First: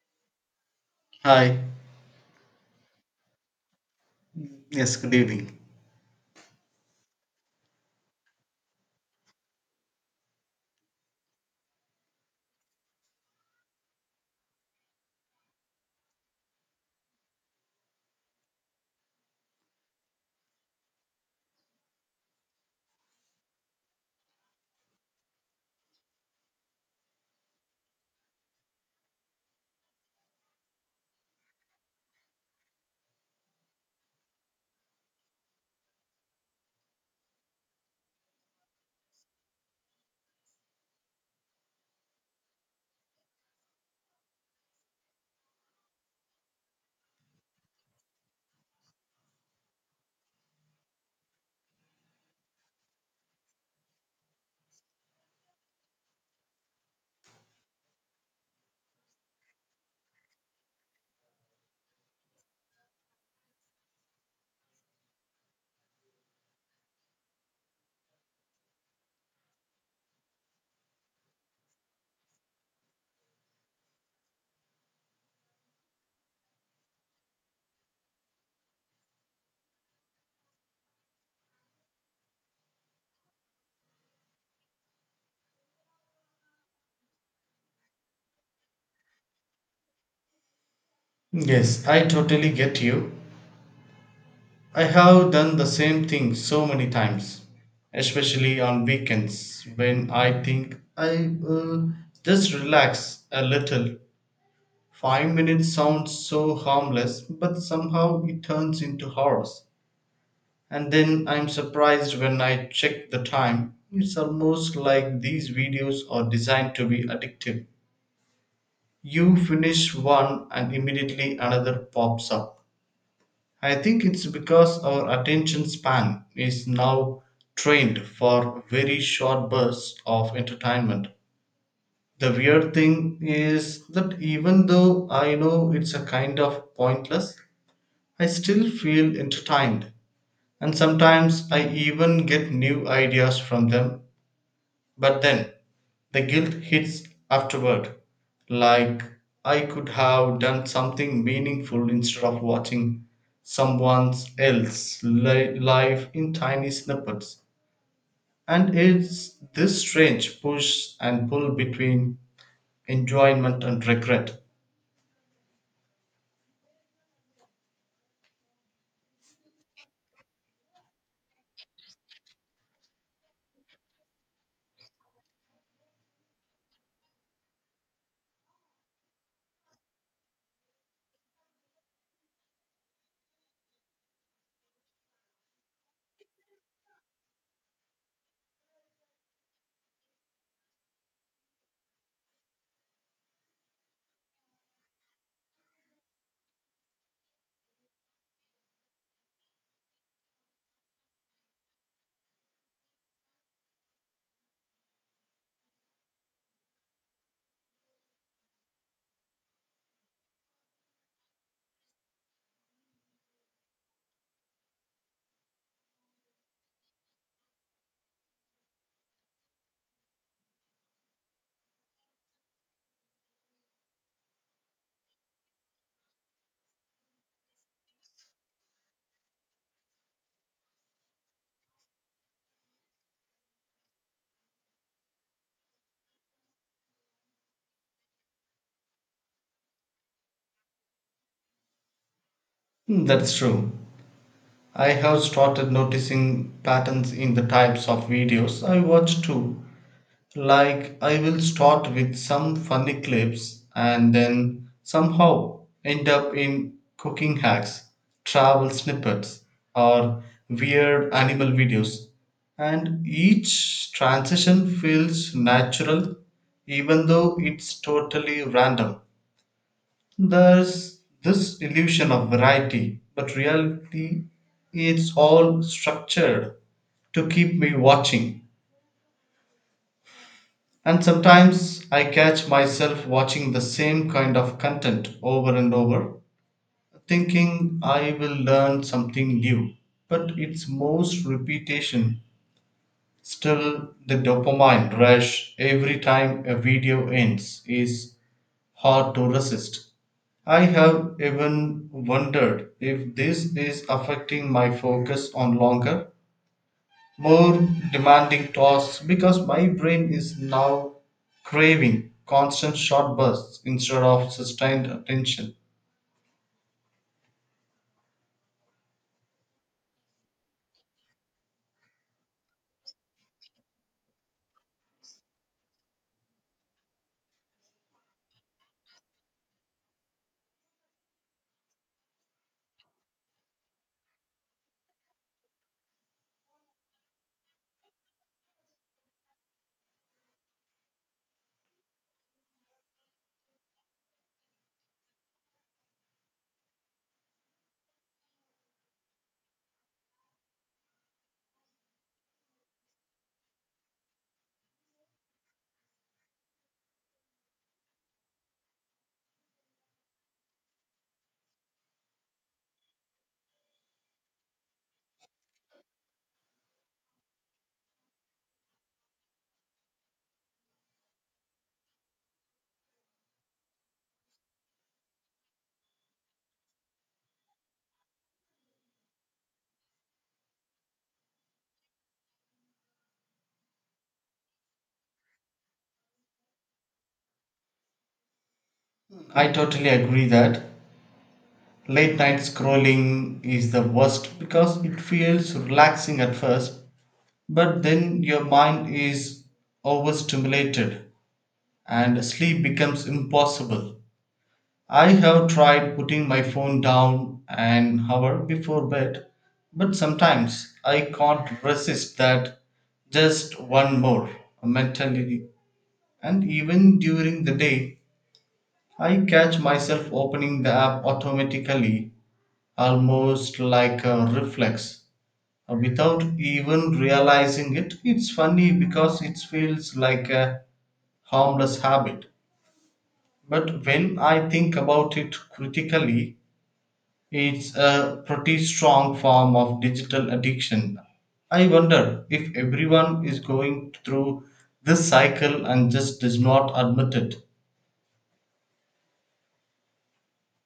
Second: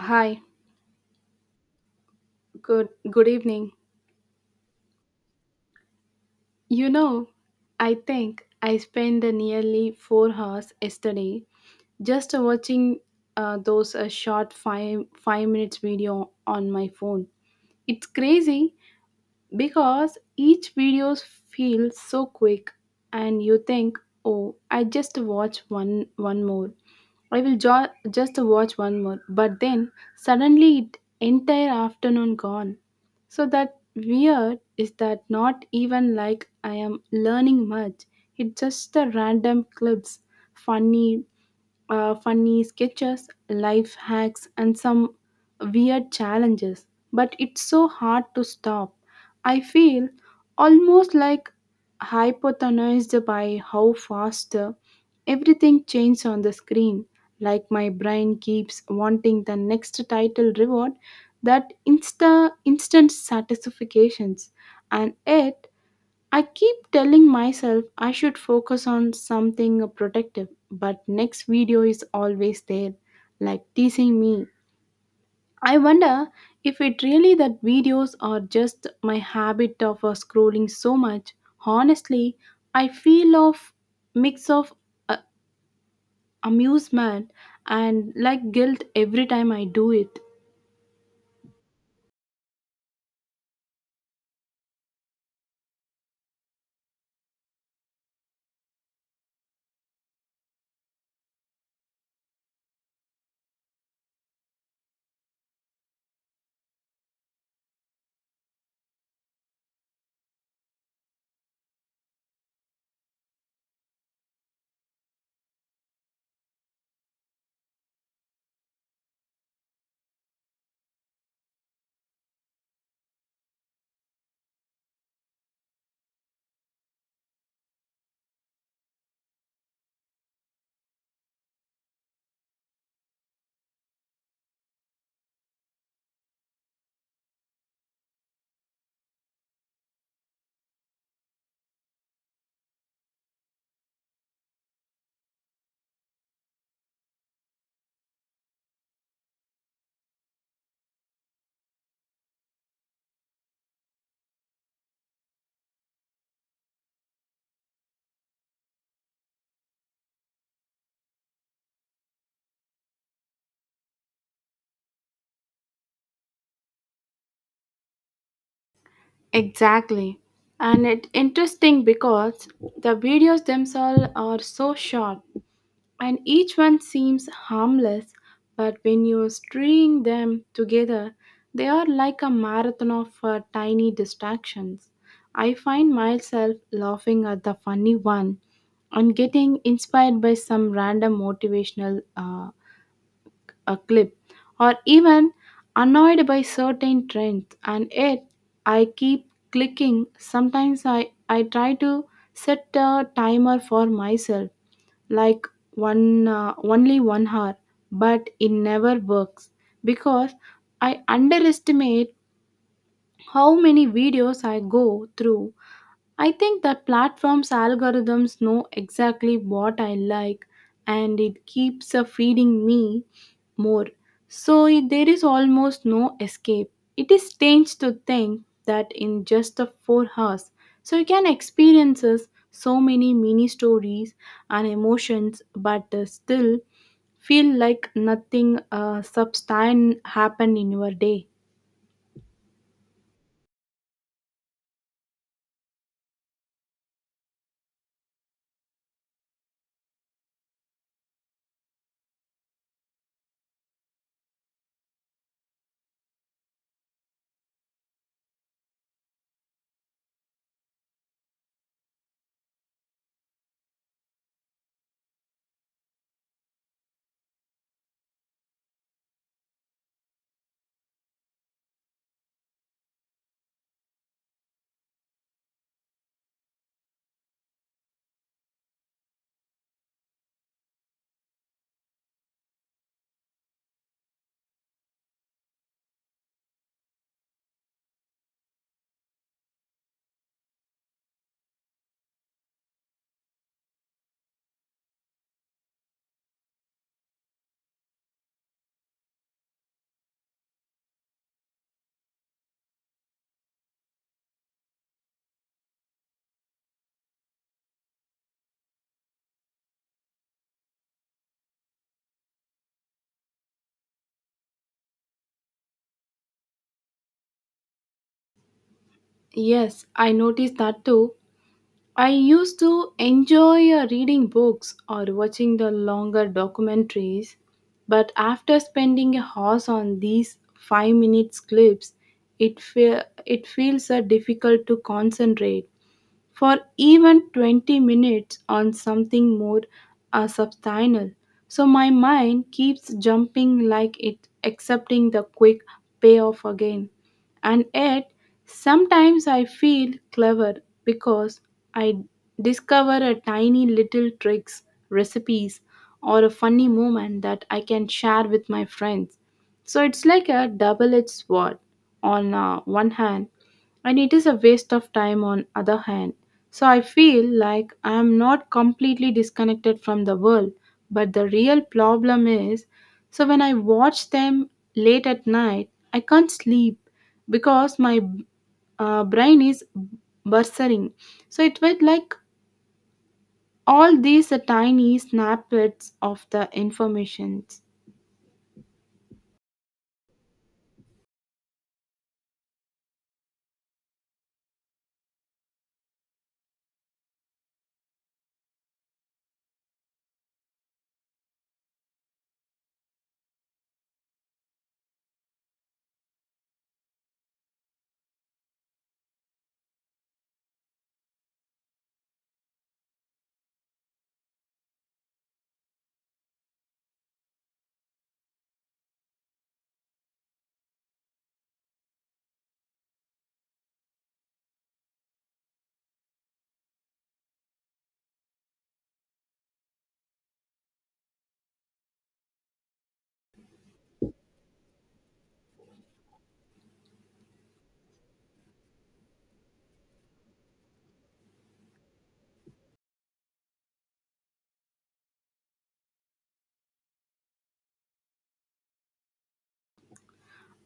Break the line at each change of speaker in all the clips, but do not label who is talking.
Hi,
Hi.
good evening.
Yes, good evening.
You know, I think I spent the nearly 4 hours yesterday just watching those short 5 5 minutes video on my phone. It's crazy because each videos feels so quick, and you think, oh, I just watch one one more I will jo- just watch one more. But then suddenly it entire afternoon gone. So that weird is that not even like I am learning much. It's just the random clips, funny funny sketches, life hacks, and some weird challenges. But it's so hard to stop. I feel almost like hypnotized by how fast everything changes on the screen. Like my brain keeps wanting the next title reward, that instant satisfactions, and yet I keep telling myself I should focus on something protective, but next video is always there, like teasing me. I wonder if it really that videos are just my habit of scrolling so much. Honestly, I feel of mix of uh, amusement and like guilt every time I do it.
Yes, I totally get you. I have done the same thing so many times, especially on weekends when I think I just relax a little. 5 minutes sounds so harmless, but somehow it turns into hours. And then I'm surprised when I check the time. It's almost like these videos are designed to be addictive. You finish one and immediately another pops up. I think it's because our attention span is now trained for very short bursts of entertainment. The weird thing is that even though I know it's a kind of pointless, I still feel entertained. And sometimes I even get new ideas from them. But then, the guilt hits afterward, like I could have done something meaningful instead of watching someone else's life in tiny snippets. And it's this strange push and pull between enjoyment and regret.
Exactly. And it' interesting because the videos themselves are so short and each one seems harmless, but when you string them together, they are like a marathon of tiny distractions. I find myself laughing at the funny one and getting inspired by some random motivational a clip, or even annoyed by certain trends, and yet I keep clicking. Sometimes I try to set a timer for myself, like one only 1 hour, but it never works because I underestimate how many videos I go through. I think that platform's algorithms know exactly what I like, and it keeps feeding me more. There is almost no escape. It is strange to think that in just the 4 hours, so you can experience us so many mini stories and emotions, but still feel like nothing substantial happened in your day.
Hmm, that's true. I have started noticing patterns in the types of videos I watch too. Like, I will start with some funny clips and then somehow end up in cooking hacks, travel snippets, or weird animal videos. And each transition feels natural, even though it's totally random. There's this illusion of variety, but reality, it's all structured to keep me watching. And sometimes I catch myself watching the same kind of content over and over, thinking I will learn something new. But it's most repetition. Still, the dopamine rush every time a video ends is hard to resist. I have even wondered if this is affecting my focus on longer, more demanding tasks because my brain is now craving constant short bursts instead of sustained attention.
Yes, I noticed that too. I used to enjoy reading books or watching the longer documentaries, but after spending a hours on these 5 minutes clips, it feels difficult to concentrate for even 20 minutes on something more substantial. So my mind keeps jumping like it accepting the quick payoff again. And yet, sometimes I feel clever because I discover a tiny little tricks, recipes, or a funny moment that I can share with my friends. So it's like a double edged sword. On one hand, and it is a waste of time on other hand, so I feel like I am not completely disconnected from the world. But the real problem is, so when I watch them late at night, I can't sleep because my brain is bursting. So it felt like all these tiny snippets of the informations.
I totally agree that late night scrolling is the worst because it feels relaxing at first, but then your mind is overstimulated and sleep becomes impossible. I have tried putting my phone down an hour before bed, but sometimes I can't resist that just one more mentality. And even during the day, I catch myself opening the app automatically, almost like a reflex, without even realizing it. It's funny because it feels like a harmless habit. But when I think about it critically, it's a pretty strong form of digital addiction. I wonder if everyone is going through this cycle and just does not admit it.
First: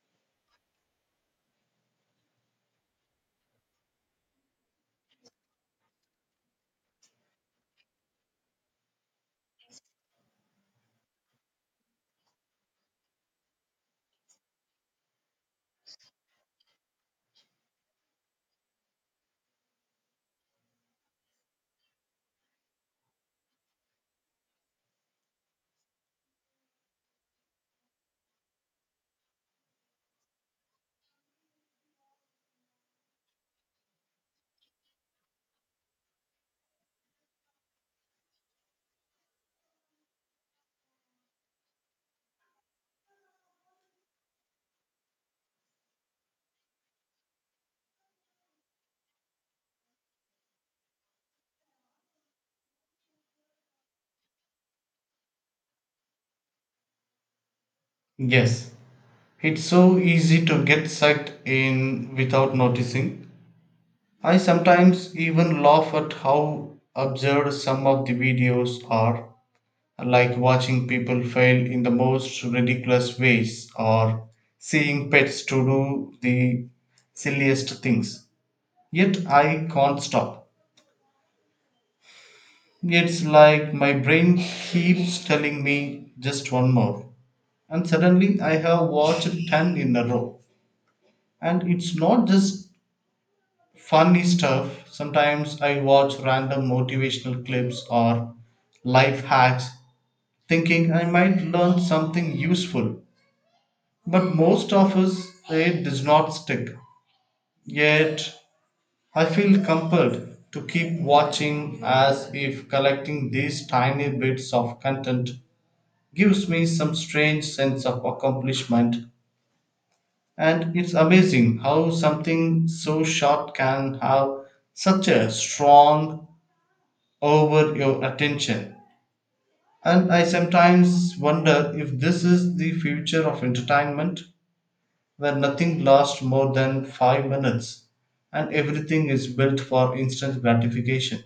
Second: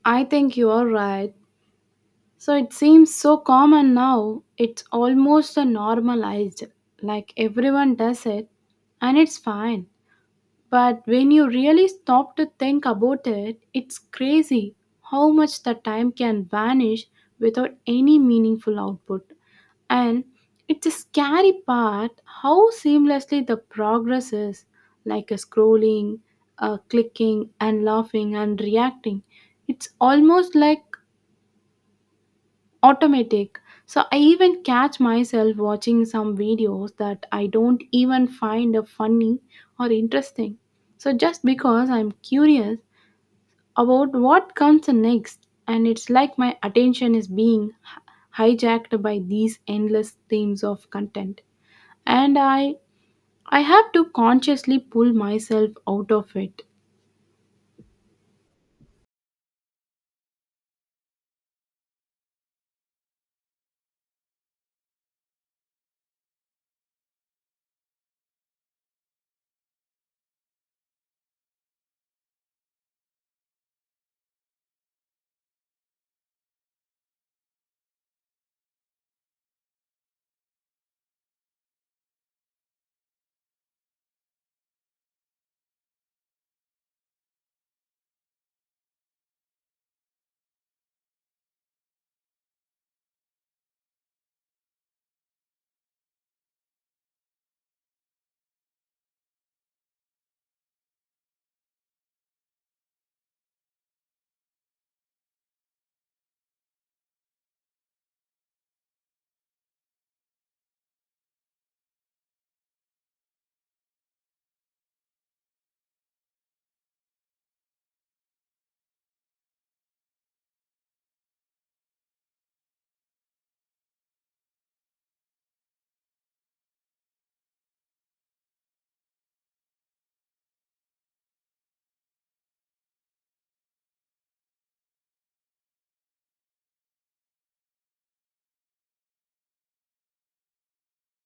I think you are right. So it seems so common now, it's almost a normalized, like everyone does it, and it's fine. But when you really stop to think about it, it's crazy how much the time can vanish without any meaningful output. And it's a scary part how seamlessly the progress is, like a scrolling, clicking, and laughing and reacting. It's almost like automatic. So I even catch myself watching some videos that I don't even find funny or interesting. So just because I'm curious about what comes next, and it's like my attention is being hijacked by these endless themes of content. And I have to consciously pull myself out of it.
Yes, it's so easy to get sucked in without noticing. I sometimes even laugh at how absurd some of the videos are, like watching people fail in the most ridiculous ways or seeing pets to do the silliest things. Yet I can't stop. It's like my brain keeps telling me just one more. And suddenly I have watched 10 in a row. And it's not just funny stuff. Sometimes I watch random motivational clips or life hacks thinking I might learn something useful. But most of us, it does not stick. Yet I feel compelled to keep watching as if collecting these tiny bits of content gives me some strange sense of accomplishment. And it's amazing how something so short can have such a strong over your attention. And I sometimes wonder if this is the future of entertainment, where nothing lasts more than 5 minutes and everything is built for instant gratification.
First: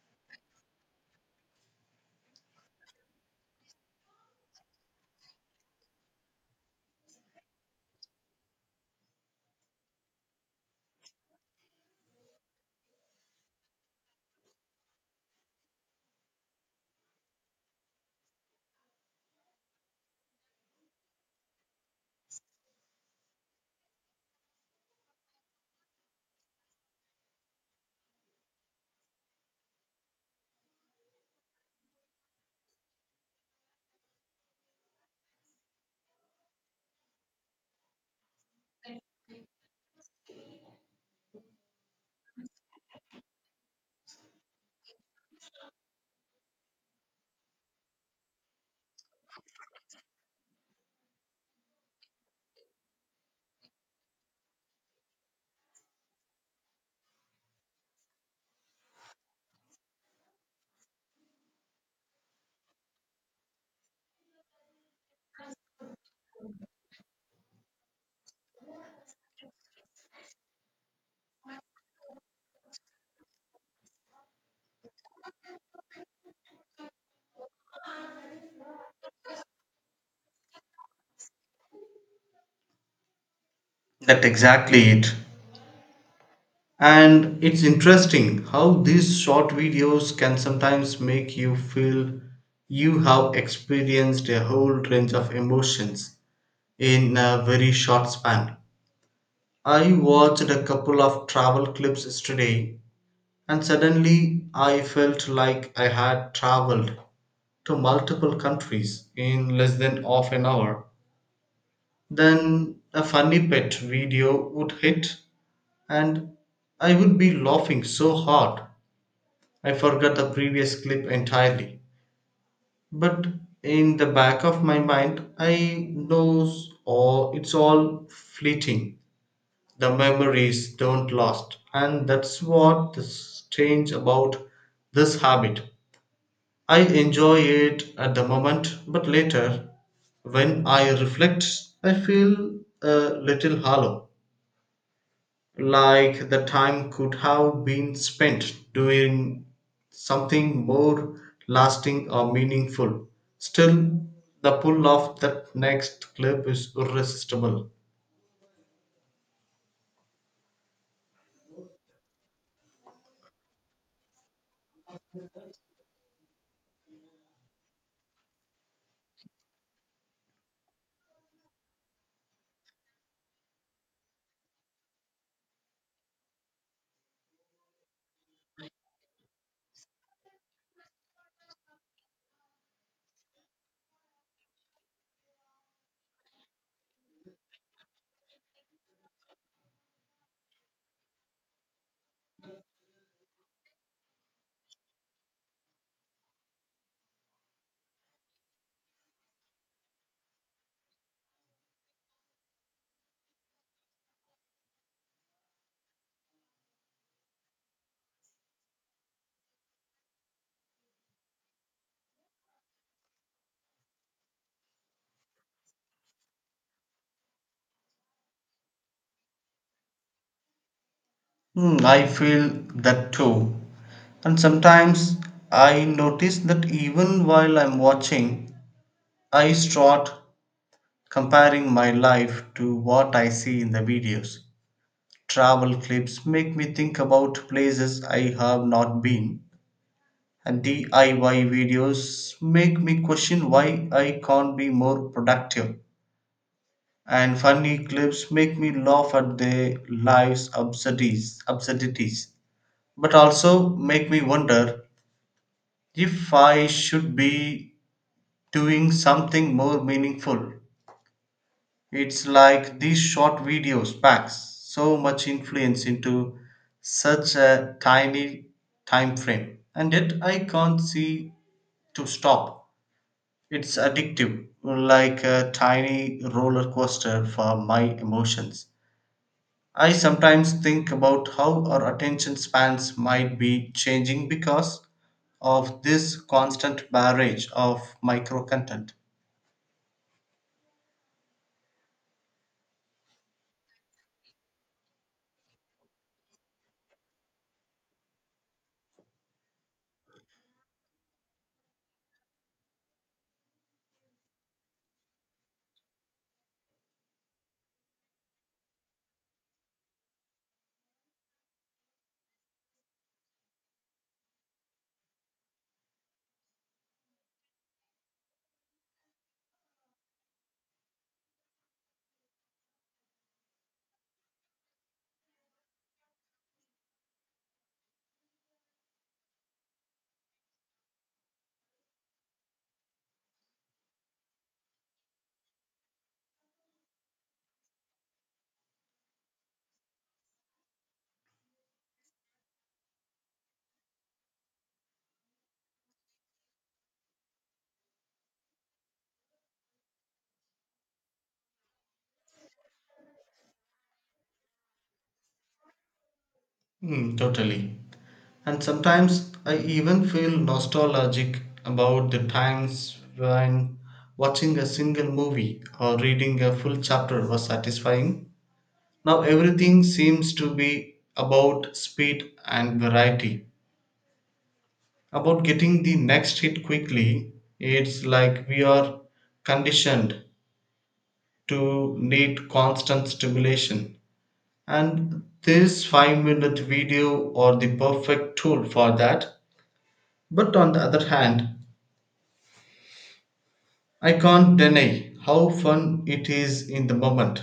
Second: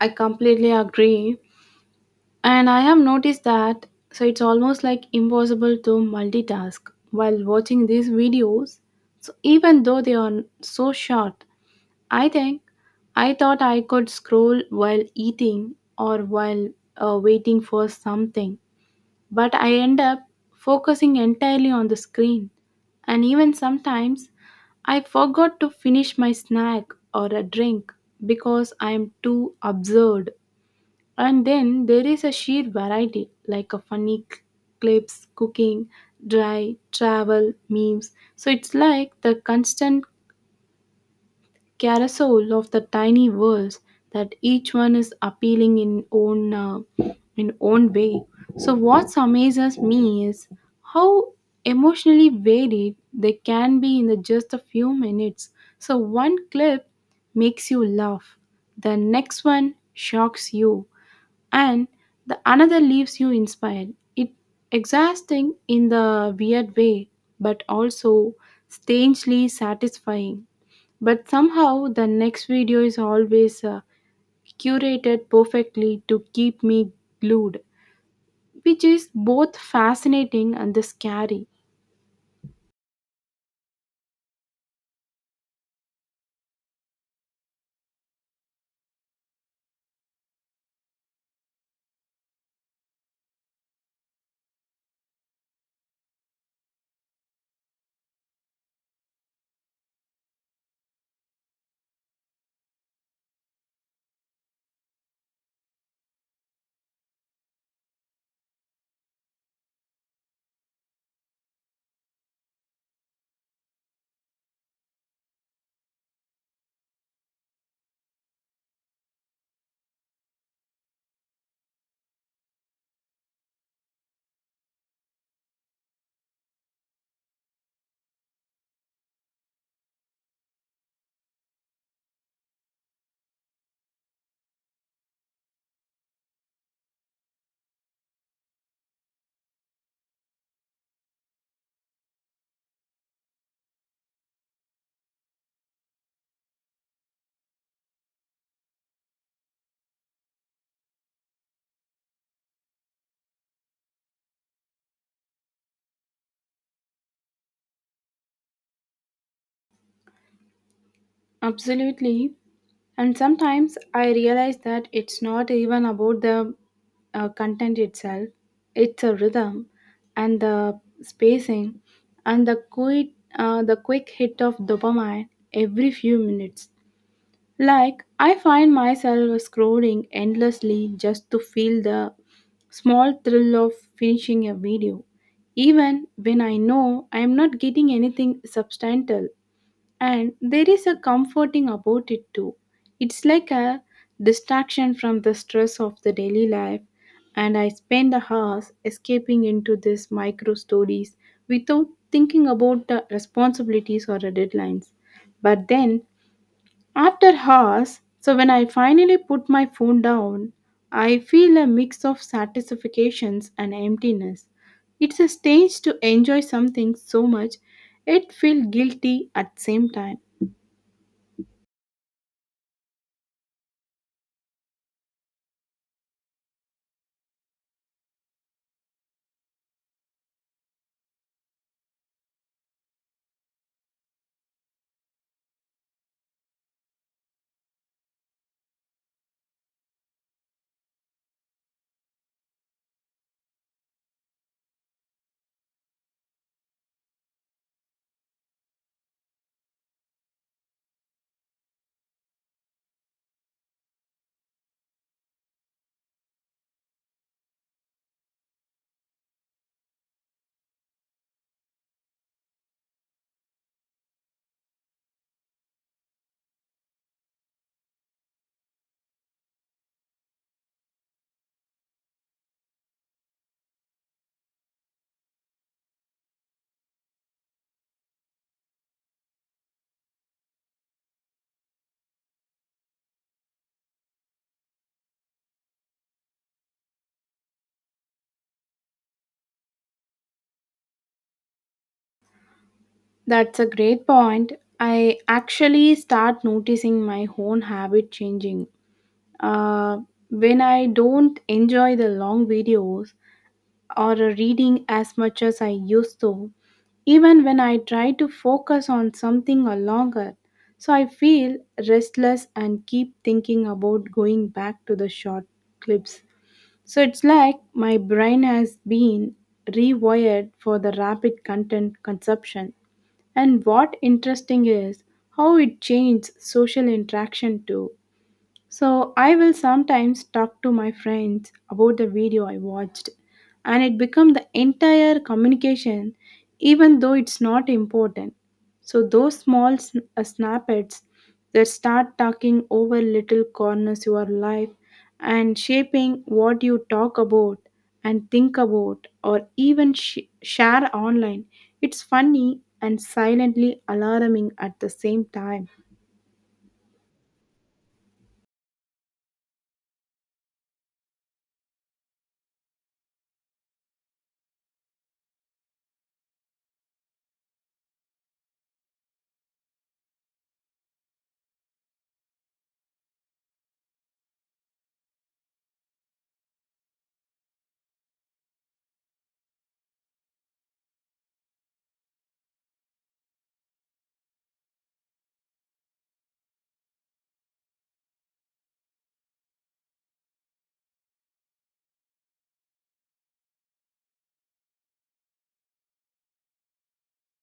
I completely agree. And I have noticed that, so it's almost like impossible to multitask while watching these videos. So even though they are so short, I think I thought I could scroll while eating or while waiting for something, but I end up focusing entirely on the screen. And even sometimes I forgot to finish my snack or a drink because I am too absurd. And then there is a sheer variety, like a clips, cooking, dry, travel, memes. So it's like the constant carousel of the tiny worlds that each one is appealing in own way. So what amazes me is how emotionally varied they can be in the just a few minutes. So one clip makes you laugh, the next one shocks you, and the another leaves you inspired. It exhausting in the weird way, but also strangely satisfying. But somehow the next video is always curated perfectly to keep me glued, which is both fascinating and scary.
That exactly it. And it's interesting how these short videos can sometimes make you feel you have experienced a whole range of emotions in a very short span. I watched a couple of travel clips yesterday, and suddenly I felt like I had traveled to multiple countries in less than half an hour. Then a funny pet video would hit and I would be laughing so hard I forgot the previous clip entirely. But in the back of my mind, I knows all it's all fleeting. The memories don't last, and that's what's strange about this habit. I enjoy it at the moment, but later, when I reflect, I feel a little hollow, like the time could have been spent doing something more lasting or meaningful. Still, the pull of that next clip is irresistible.
Absolutely. And sometimes I realize that it's not even about the content itself, it's a rhythm and the spacing and the the quick hit of dopamine every few minutes. Like, I find myself scrolling endlessly just to feel the small thrill of finishing a video, even when I know I am not getting anything substantial. And there is a comforting about it too. It's like a distraction from the stress of the daily life, and I spend the hours escaping into these micro stories without thinking about the responsibilities or the deadlines. But then, after hours, so when I finally put my phone down, I feel a mix of satisfactions and emptiness. It's a stage to enjoy something so much, it feels guilty at same time.
Hmm, I feel that too. And sometimes I notice that even while I'm watching, I start comparing my life to what I see in the videos. Travel clips make me think about places I have not been, and DIY videos make me question why I can't be more productive. And funny clips make me laugh at their lives' absurdities, absurdities, but also make me wonder if I should be doing something more meaningful. It's like these short videos packs so much influence into such a tiny time frame, and yet I can't see to stop. It's addictive, like a tiny roller coaster for my emotions. I sometimes think about how our attention spans might be changing because of this constant barrage of micro content.
That's a great point. I actually start noticing my own habit changing. Uh, when I don't enjoy the long videos or reading as much as I used to, even when I try to focus on something or longer, so I feel restless and keep thinking about going back to the short clips. So it's like my brain has been rewired for the rapid content consumption. And what interesting is how it changed social interaction too. So I will sometimes talk to my friends about the video I watched, and it become the entire communication even though it's not important. So those snippets that start talking over little corners your life and shaping what you talk about and think about or even share online. It's funny and silently alarming at the same time.
Hmm, totally. And sometimes I even feel nostalgic about the times when watching a single movie or reading a full chapter was satisfying. Now everything seems to be about speed and variety, about getting the next hit quickly. It's like we are conditioned to need constant stimulation. And this 5-minute video are the perfect tool for that. But on the other hand, I can't deny how fun it is in the moment.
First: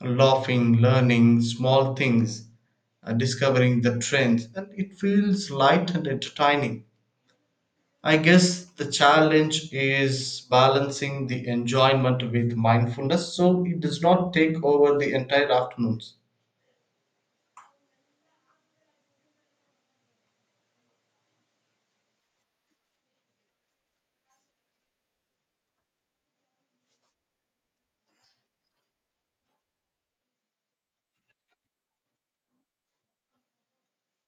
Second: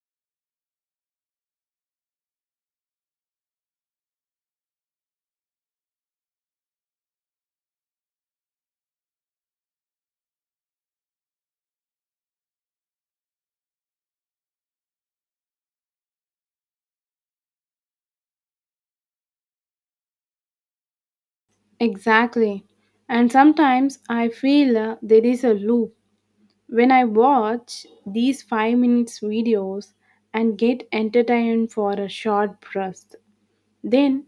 Laughing, learning small things, discovering the trends, and it feels light and entertaining. I guess the challenge is balancing the enjoyment with mindfulness so it does not take over the entire afternoons.
Exactly. And sometimes I feel there is a loop. When I watch these 5 minutes videos and get entertained for a short burst, then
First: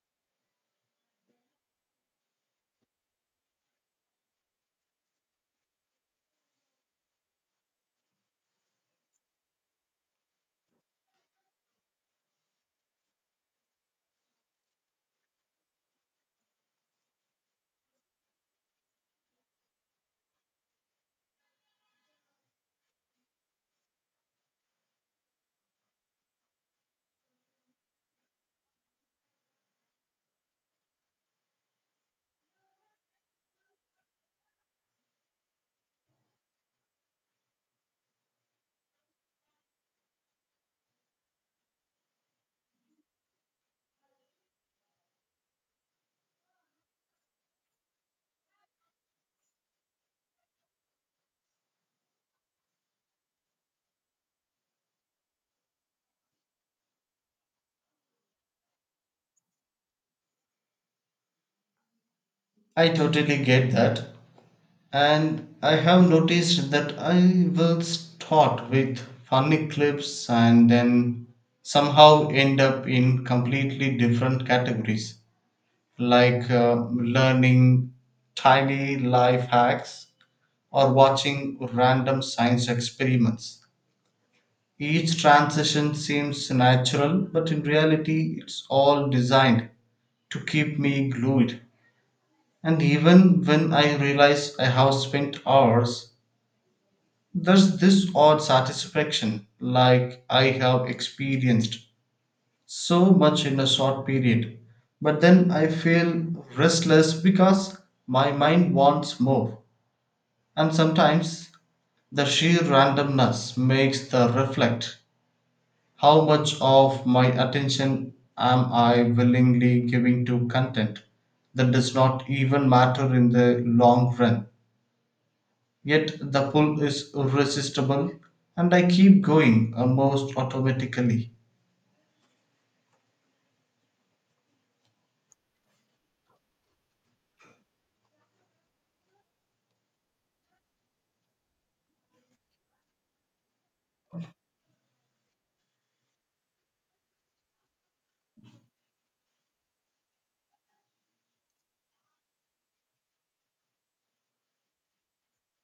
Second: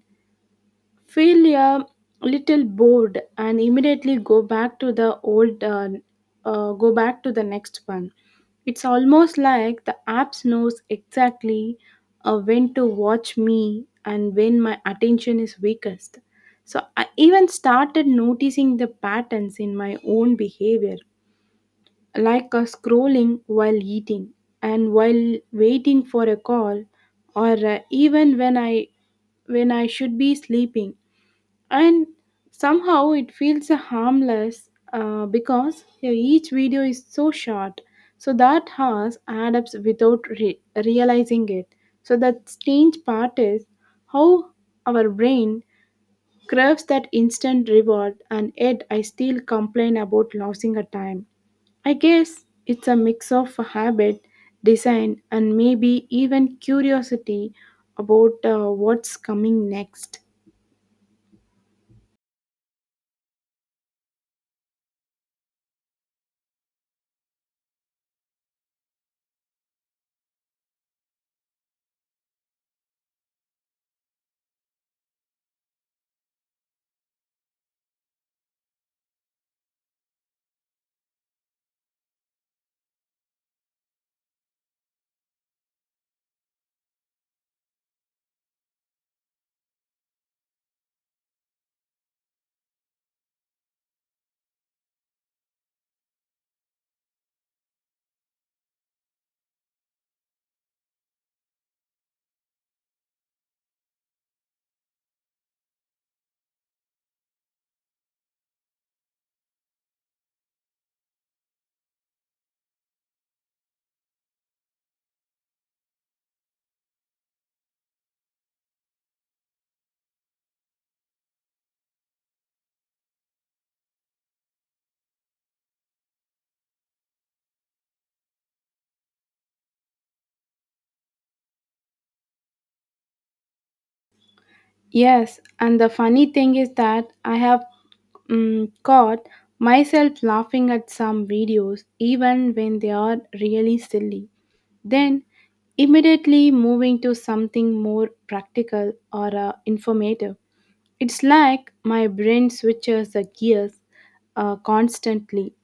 feel a little bored and immediately go back to the old go back to the next one. It's almost like the apps knows exactly when to watch me and when my attention is weakest. So I even started noticing the patterns in my own behavior, like scrolling while eating and while waiting for a call, or even when I should be sleeping, and somehow it feels harmless because each video is so short, so that has add ups without realizing it. So the strange part is how our brain craves that instant reward, and yet I still complain about losing a time. I guess it's a mix of habit design and maybe even curiosity about what's coming next.
I totally get that. And I have noticed that I will start with funny clips and then somehow end up in completely different categories, like learning tiny life hacks or watching random science experiments. Each transition seems natural, but in reality, it's all designed to keep me glued. And even when I realize I have spent hours, there's this odd satisfaction, like I have experienced so much in a short period, but then I feel restless because my mind wants more. And sometimes the sheer randomness makes the reflect how much of my attention am I willingly giving to content that does not even matter in the long run. Yet the pull is irresistible, and I keep going almost automatically.
Yes, and the funny thing is that I have caught myself laughing at some videos even when they are really silly. Then immediately moving to something more practical or informative. It's like my brain switches the gears constantly.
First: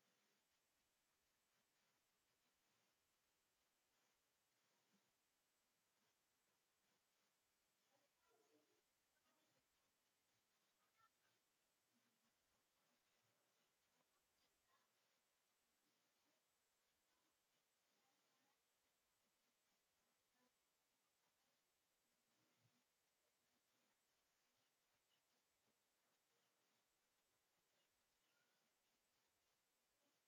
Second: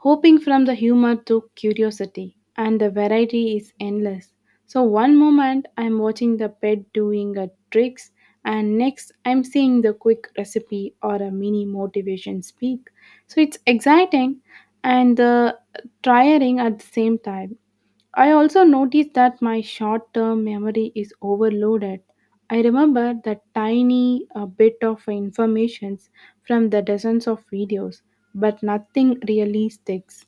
Hoping from the humor to curiosity, and the variety is endless. So, one moment I'm watching the pet doing a tricks, and next I'm seeing the quick recipe or a mini motivation speak. So, it's exciting and the tiring at the same time. I also noticed that my short term memory is overloaded. I remember the tiny bit of information from the dozens of videos, but nothing really sticks.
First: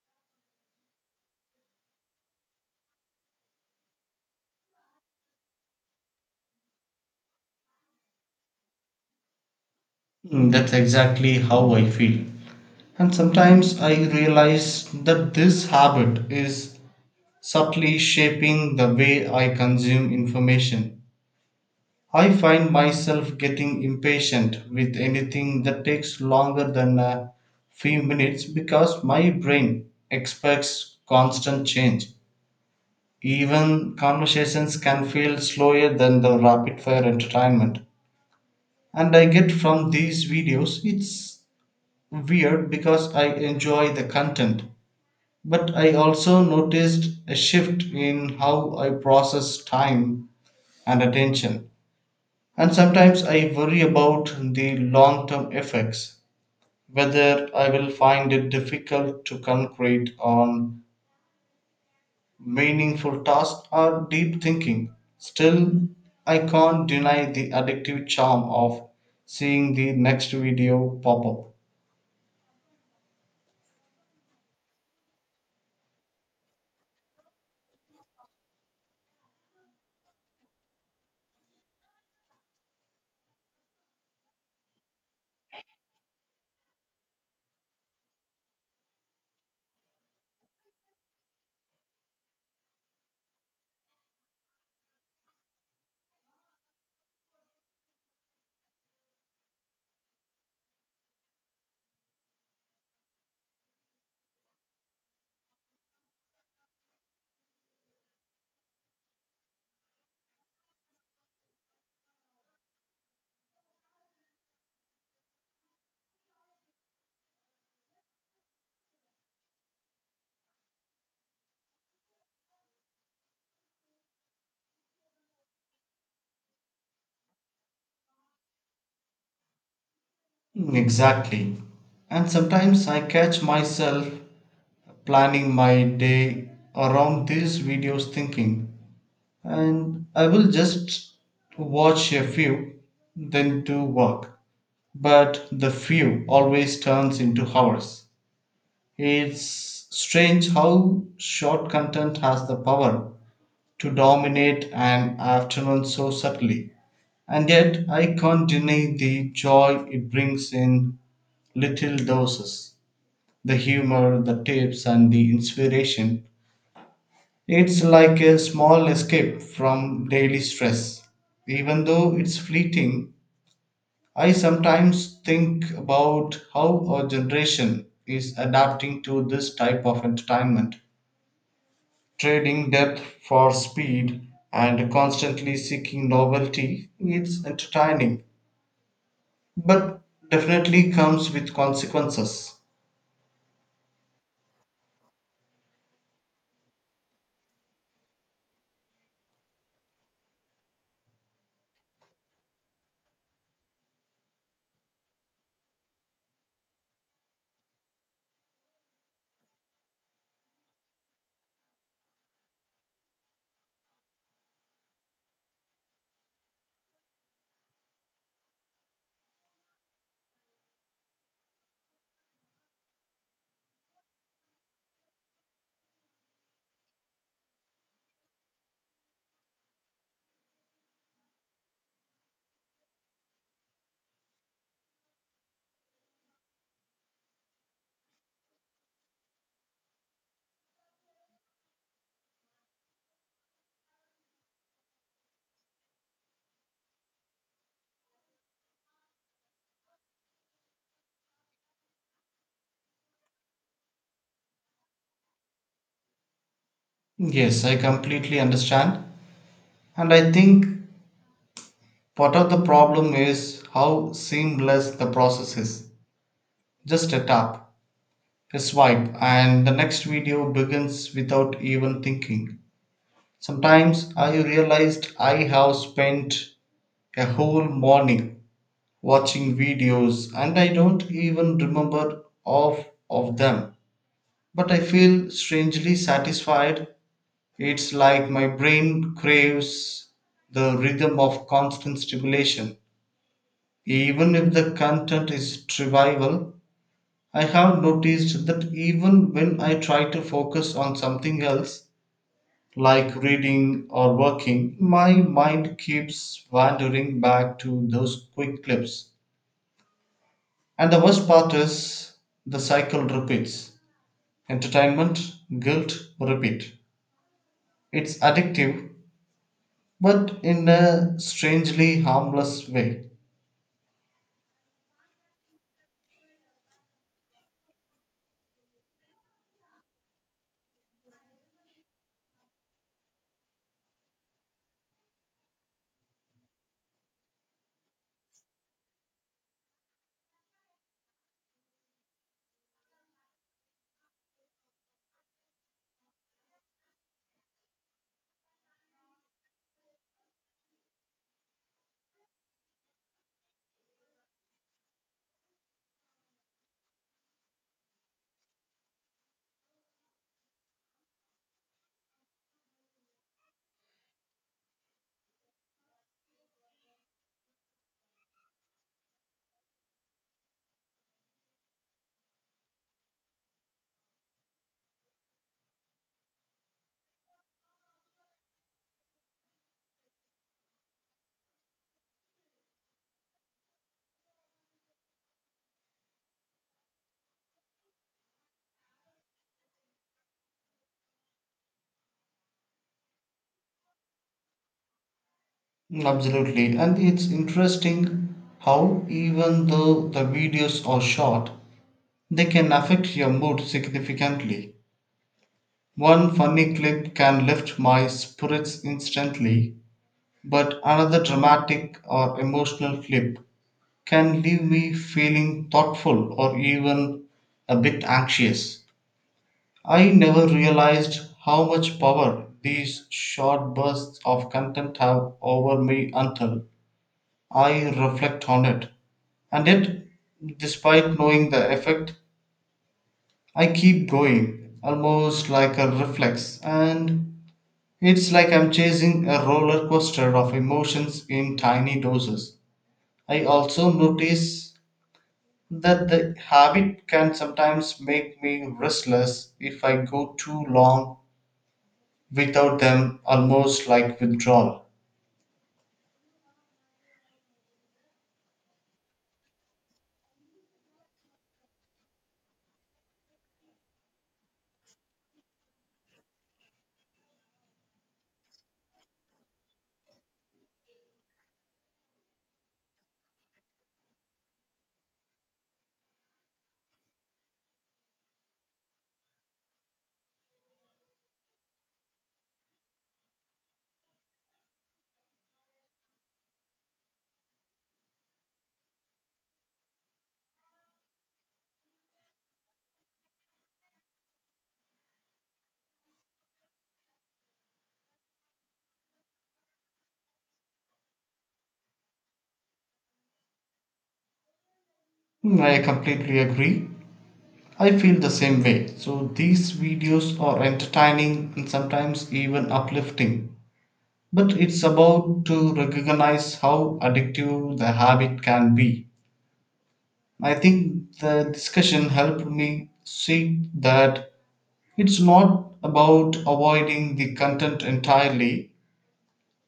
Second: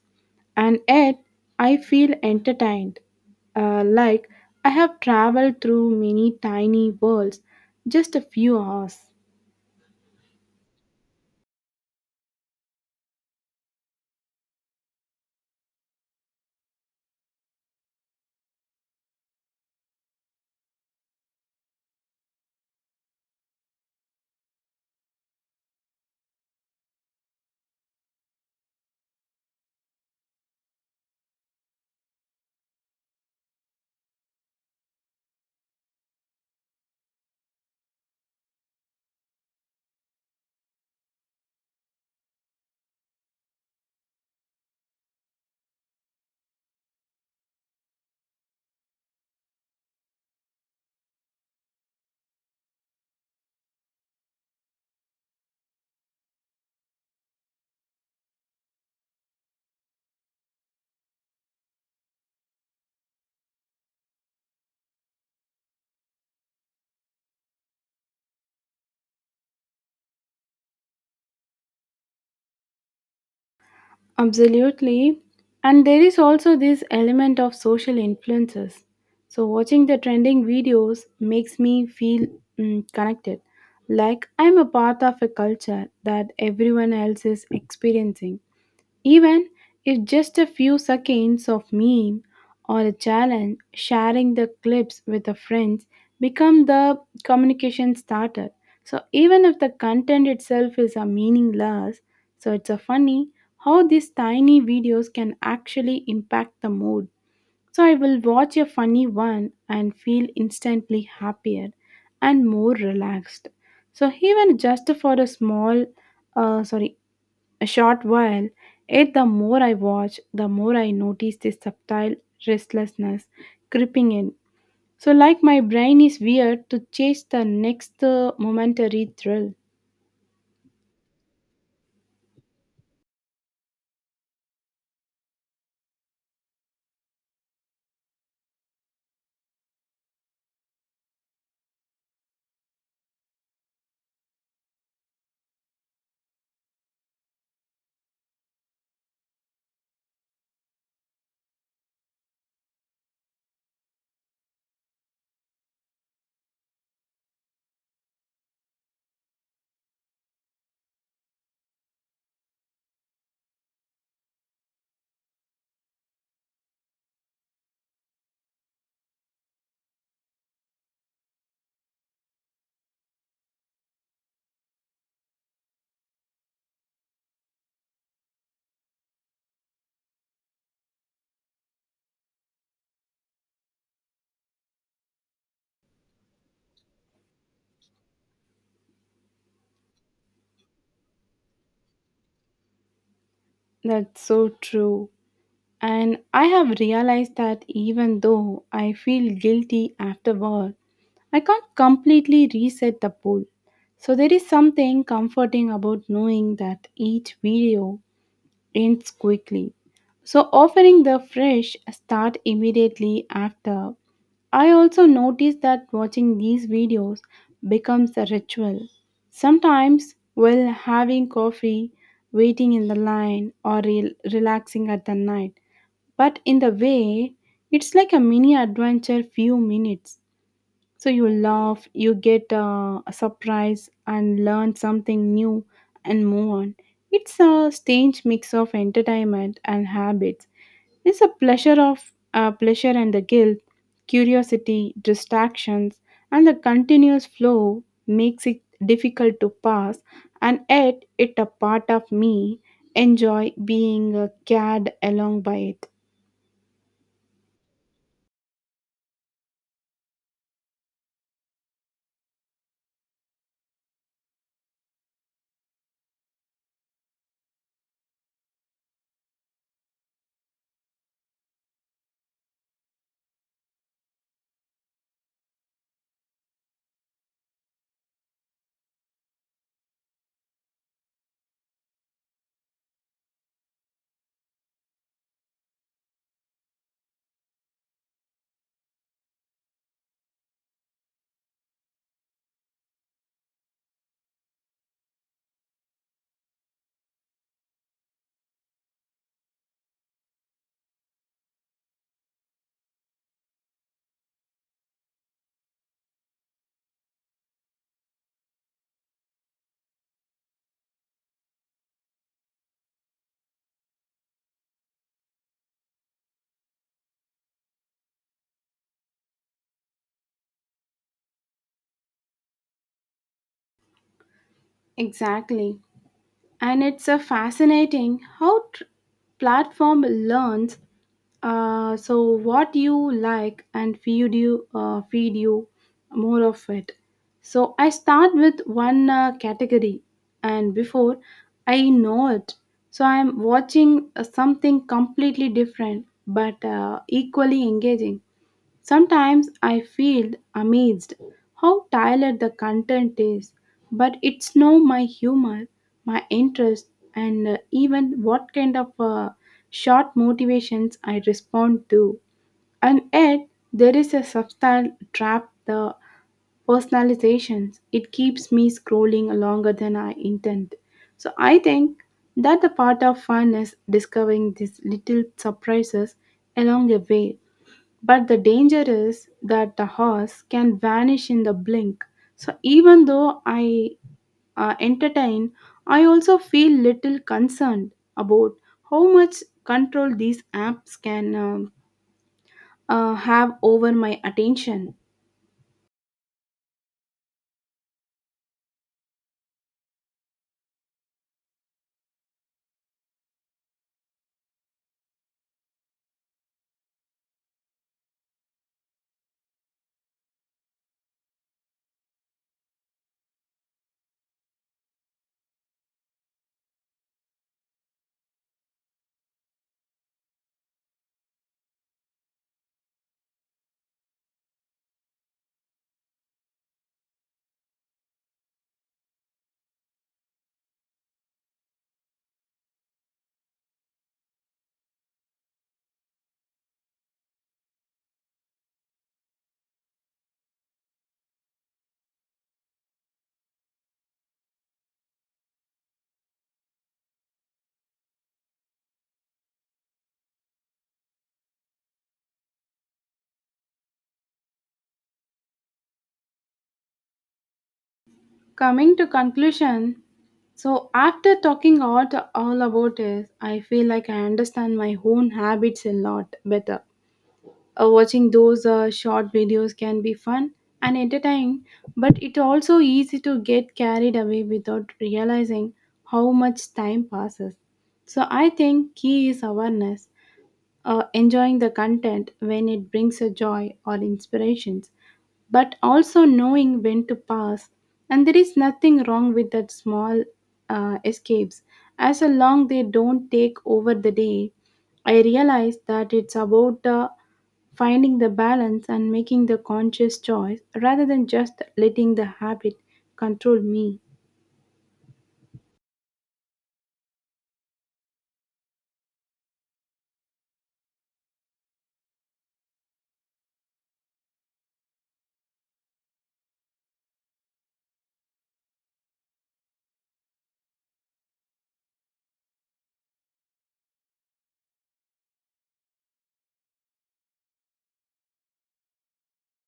And yet, I feel entertained, like I have traveled through many tiny worlds just a few hours.
Mm, that's exactly how I feel. And sometimes I realize that this habit is subtly shaping the way I consume information. I find myself getting impatient with anything that takes longer than a few minutes because my brain expects constant change. Even conversations can feel slower than the rapid fire entertainment. And I get from these videos, it's weird because I enjoy the content. But I also noticed a shift in how I process time and attention. And sometimes I worry about the long term effects, whether I will find it difficult to concentrate on meaningful tasks or deep thinking. Still, I can't deny the addictive charm of seeing the next video pop up.
Absolutely. And there is also this element of social influences. So, watching the trending videos makes me feel connected, like I'm a part of a culture that everyone else is experiencing. Even if just a few seconds of meme or a challenge, sharing the clips with the friends become the communication starter. So even if the content itself is a meaningless, so it's a funny how these tiny videos can actually impact the mood. So I will watch a funny one and feel instantly happier and more relaxed. So even just for a uh, sorry, a short while, yet the more I watch, the more I notice this subtle restlessness creeping in. So, like my brain is weird to chase the next momentary thrill.
Mm, exactly. And sometimes I catch myself planning my day around these videos thinking, and I will just watch a few, then do work. But the few always turns into hours. It's strange how short content has the power to dominate an afternoon so subtly. And yet, I can't deny the joy it brings in little doses, the humor, the tips, and the inspiration. It's like a small escape from daily stress. Even though it's fleeting, I sometimes think about how our generation is adapting to this type of entertainment, trading depth for speed and constantly seeking novelty. Its entertaining, but definitely comes with consequences.
That's so true. And I have realized that even though I feel guilty afterward, I can't completely reset the pool. So, there is something comforting about knowing that each video ends quickly. So, offering the fresh start immediately after. I also noticed that watching these videos becomes a ritual. Sometimes, while having coffee, waiting in the line, or relaxing at the night. But in the way, it's like a mini adventure few minutes. So you laugh, you get a surprise, and learn something new and move on. It's a strange mix of entertainment and habits. It's a pleasure and the guilt, curiosity, distractions, and the continuous flow makes it difficult to pass. And yet, it a part of me enjoy being carried along by it.
Yes, I completely understand. And I think part of the problem is how seamless the process is. Just a tap, a swipe, and the next video begins without even thinking. Sometimes I realized I have spent a whole morning watching videos, and I don't even remember half of them. But I feel strangely satisfied. It's like my brain craves the rhythm of constant stimulation. Even if the content is trivial, I have noticed that even when I try to focus on something else, like reading or working, my mind keeps wandering back to those quick clips. And the worst part is the cycle repeats: entertainment, guilt, repeat. It's addictive, but in a strangely harmless way.
Exactly. And it's a fascinating how platform learns so what you like and feed you more of it. So I start with one category, and before I know it, so I'm watching something completely different, but equally engaging. Sometimes I feel amazed how tailored the content is, but it's no my humor, my interest, and even what kind of short motivations I respond to. And yet, there is a subtle trap the personalizations. It keeps me scrolling longer than I intend. So I think that the part of fun is discovering these little surprises along the way, but the danger is that the horse can vanish in the blink. So even though I entertain, I also feel little concerned about how much control these apps can have over my attention.
Absolutely. And it's interesting how, even though the videos are short, they can affect your mood significantly. One funny clip can lift my spirits instantly, but another dramatic or emotional clip can leave me feeling thoughtful or even a bit anxious. I never realized how much power these short bursts of content have over me until I reflect on it. And yet, despite knowing the effect, I keep going almost like a reflex, and it's like I'm chasing a roller coaster of emotions in tiny doses. I also notice that the habit can sometimes make me restless if I go too long without them, almost like withdrawal.
Coming to conclusion, so after talking all about this, I feel like I understand my own habits a lot better. Watching those short videos can be fun and entertaining, but it also easy to get carried away without realizing how much time passes. So I think key is awareness, enjoying the content when it brings a joy or inspirations, but also knowing when to pass. And there is nothing wrong with that small escapes, as long they don't take over the day. I realize that it's about finding the balance and making the conscious choice rather than just letting the habit control me.
Hmm, I completely agree. I feel the same way. So these videos are entertaining and sometimes even uplifting. But it's about to recognize how addictive the habit can be. I think the discussion helped me see that it's not about avoiding the content entirely,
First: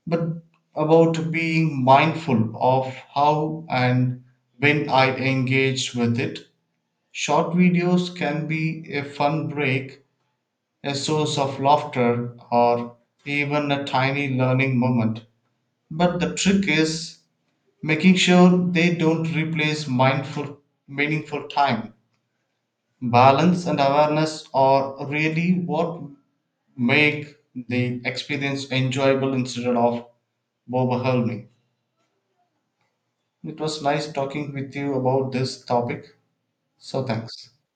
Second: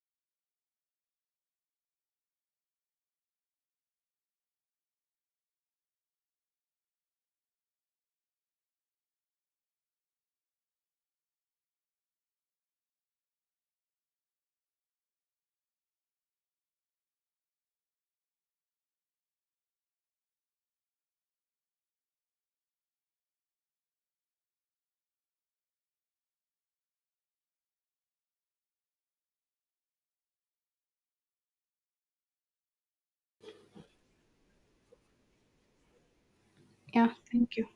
but about being mindful of how and when I engage with it. Short videos can be a fun break, a source of laughter, or even a tiny learning moment. But the trick is making sure they don't replace mindful, meaningful time. Balance and awareness are really what make the experience enjoyable instead of overwhelming. It was nice talking with you about this topic. So,
Yeah,
thanks.
thank you.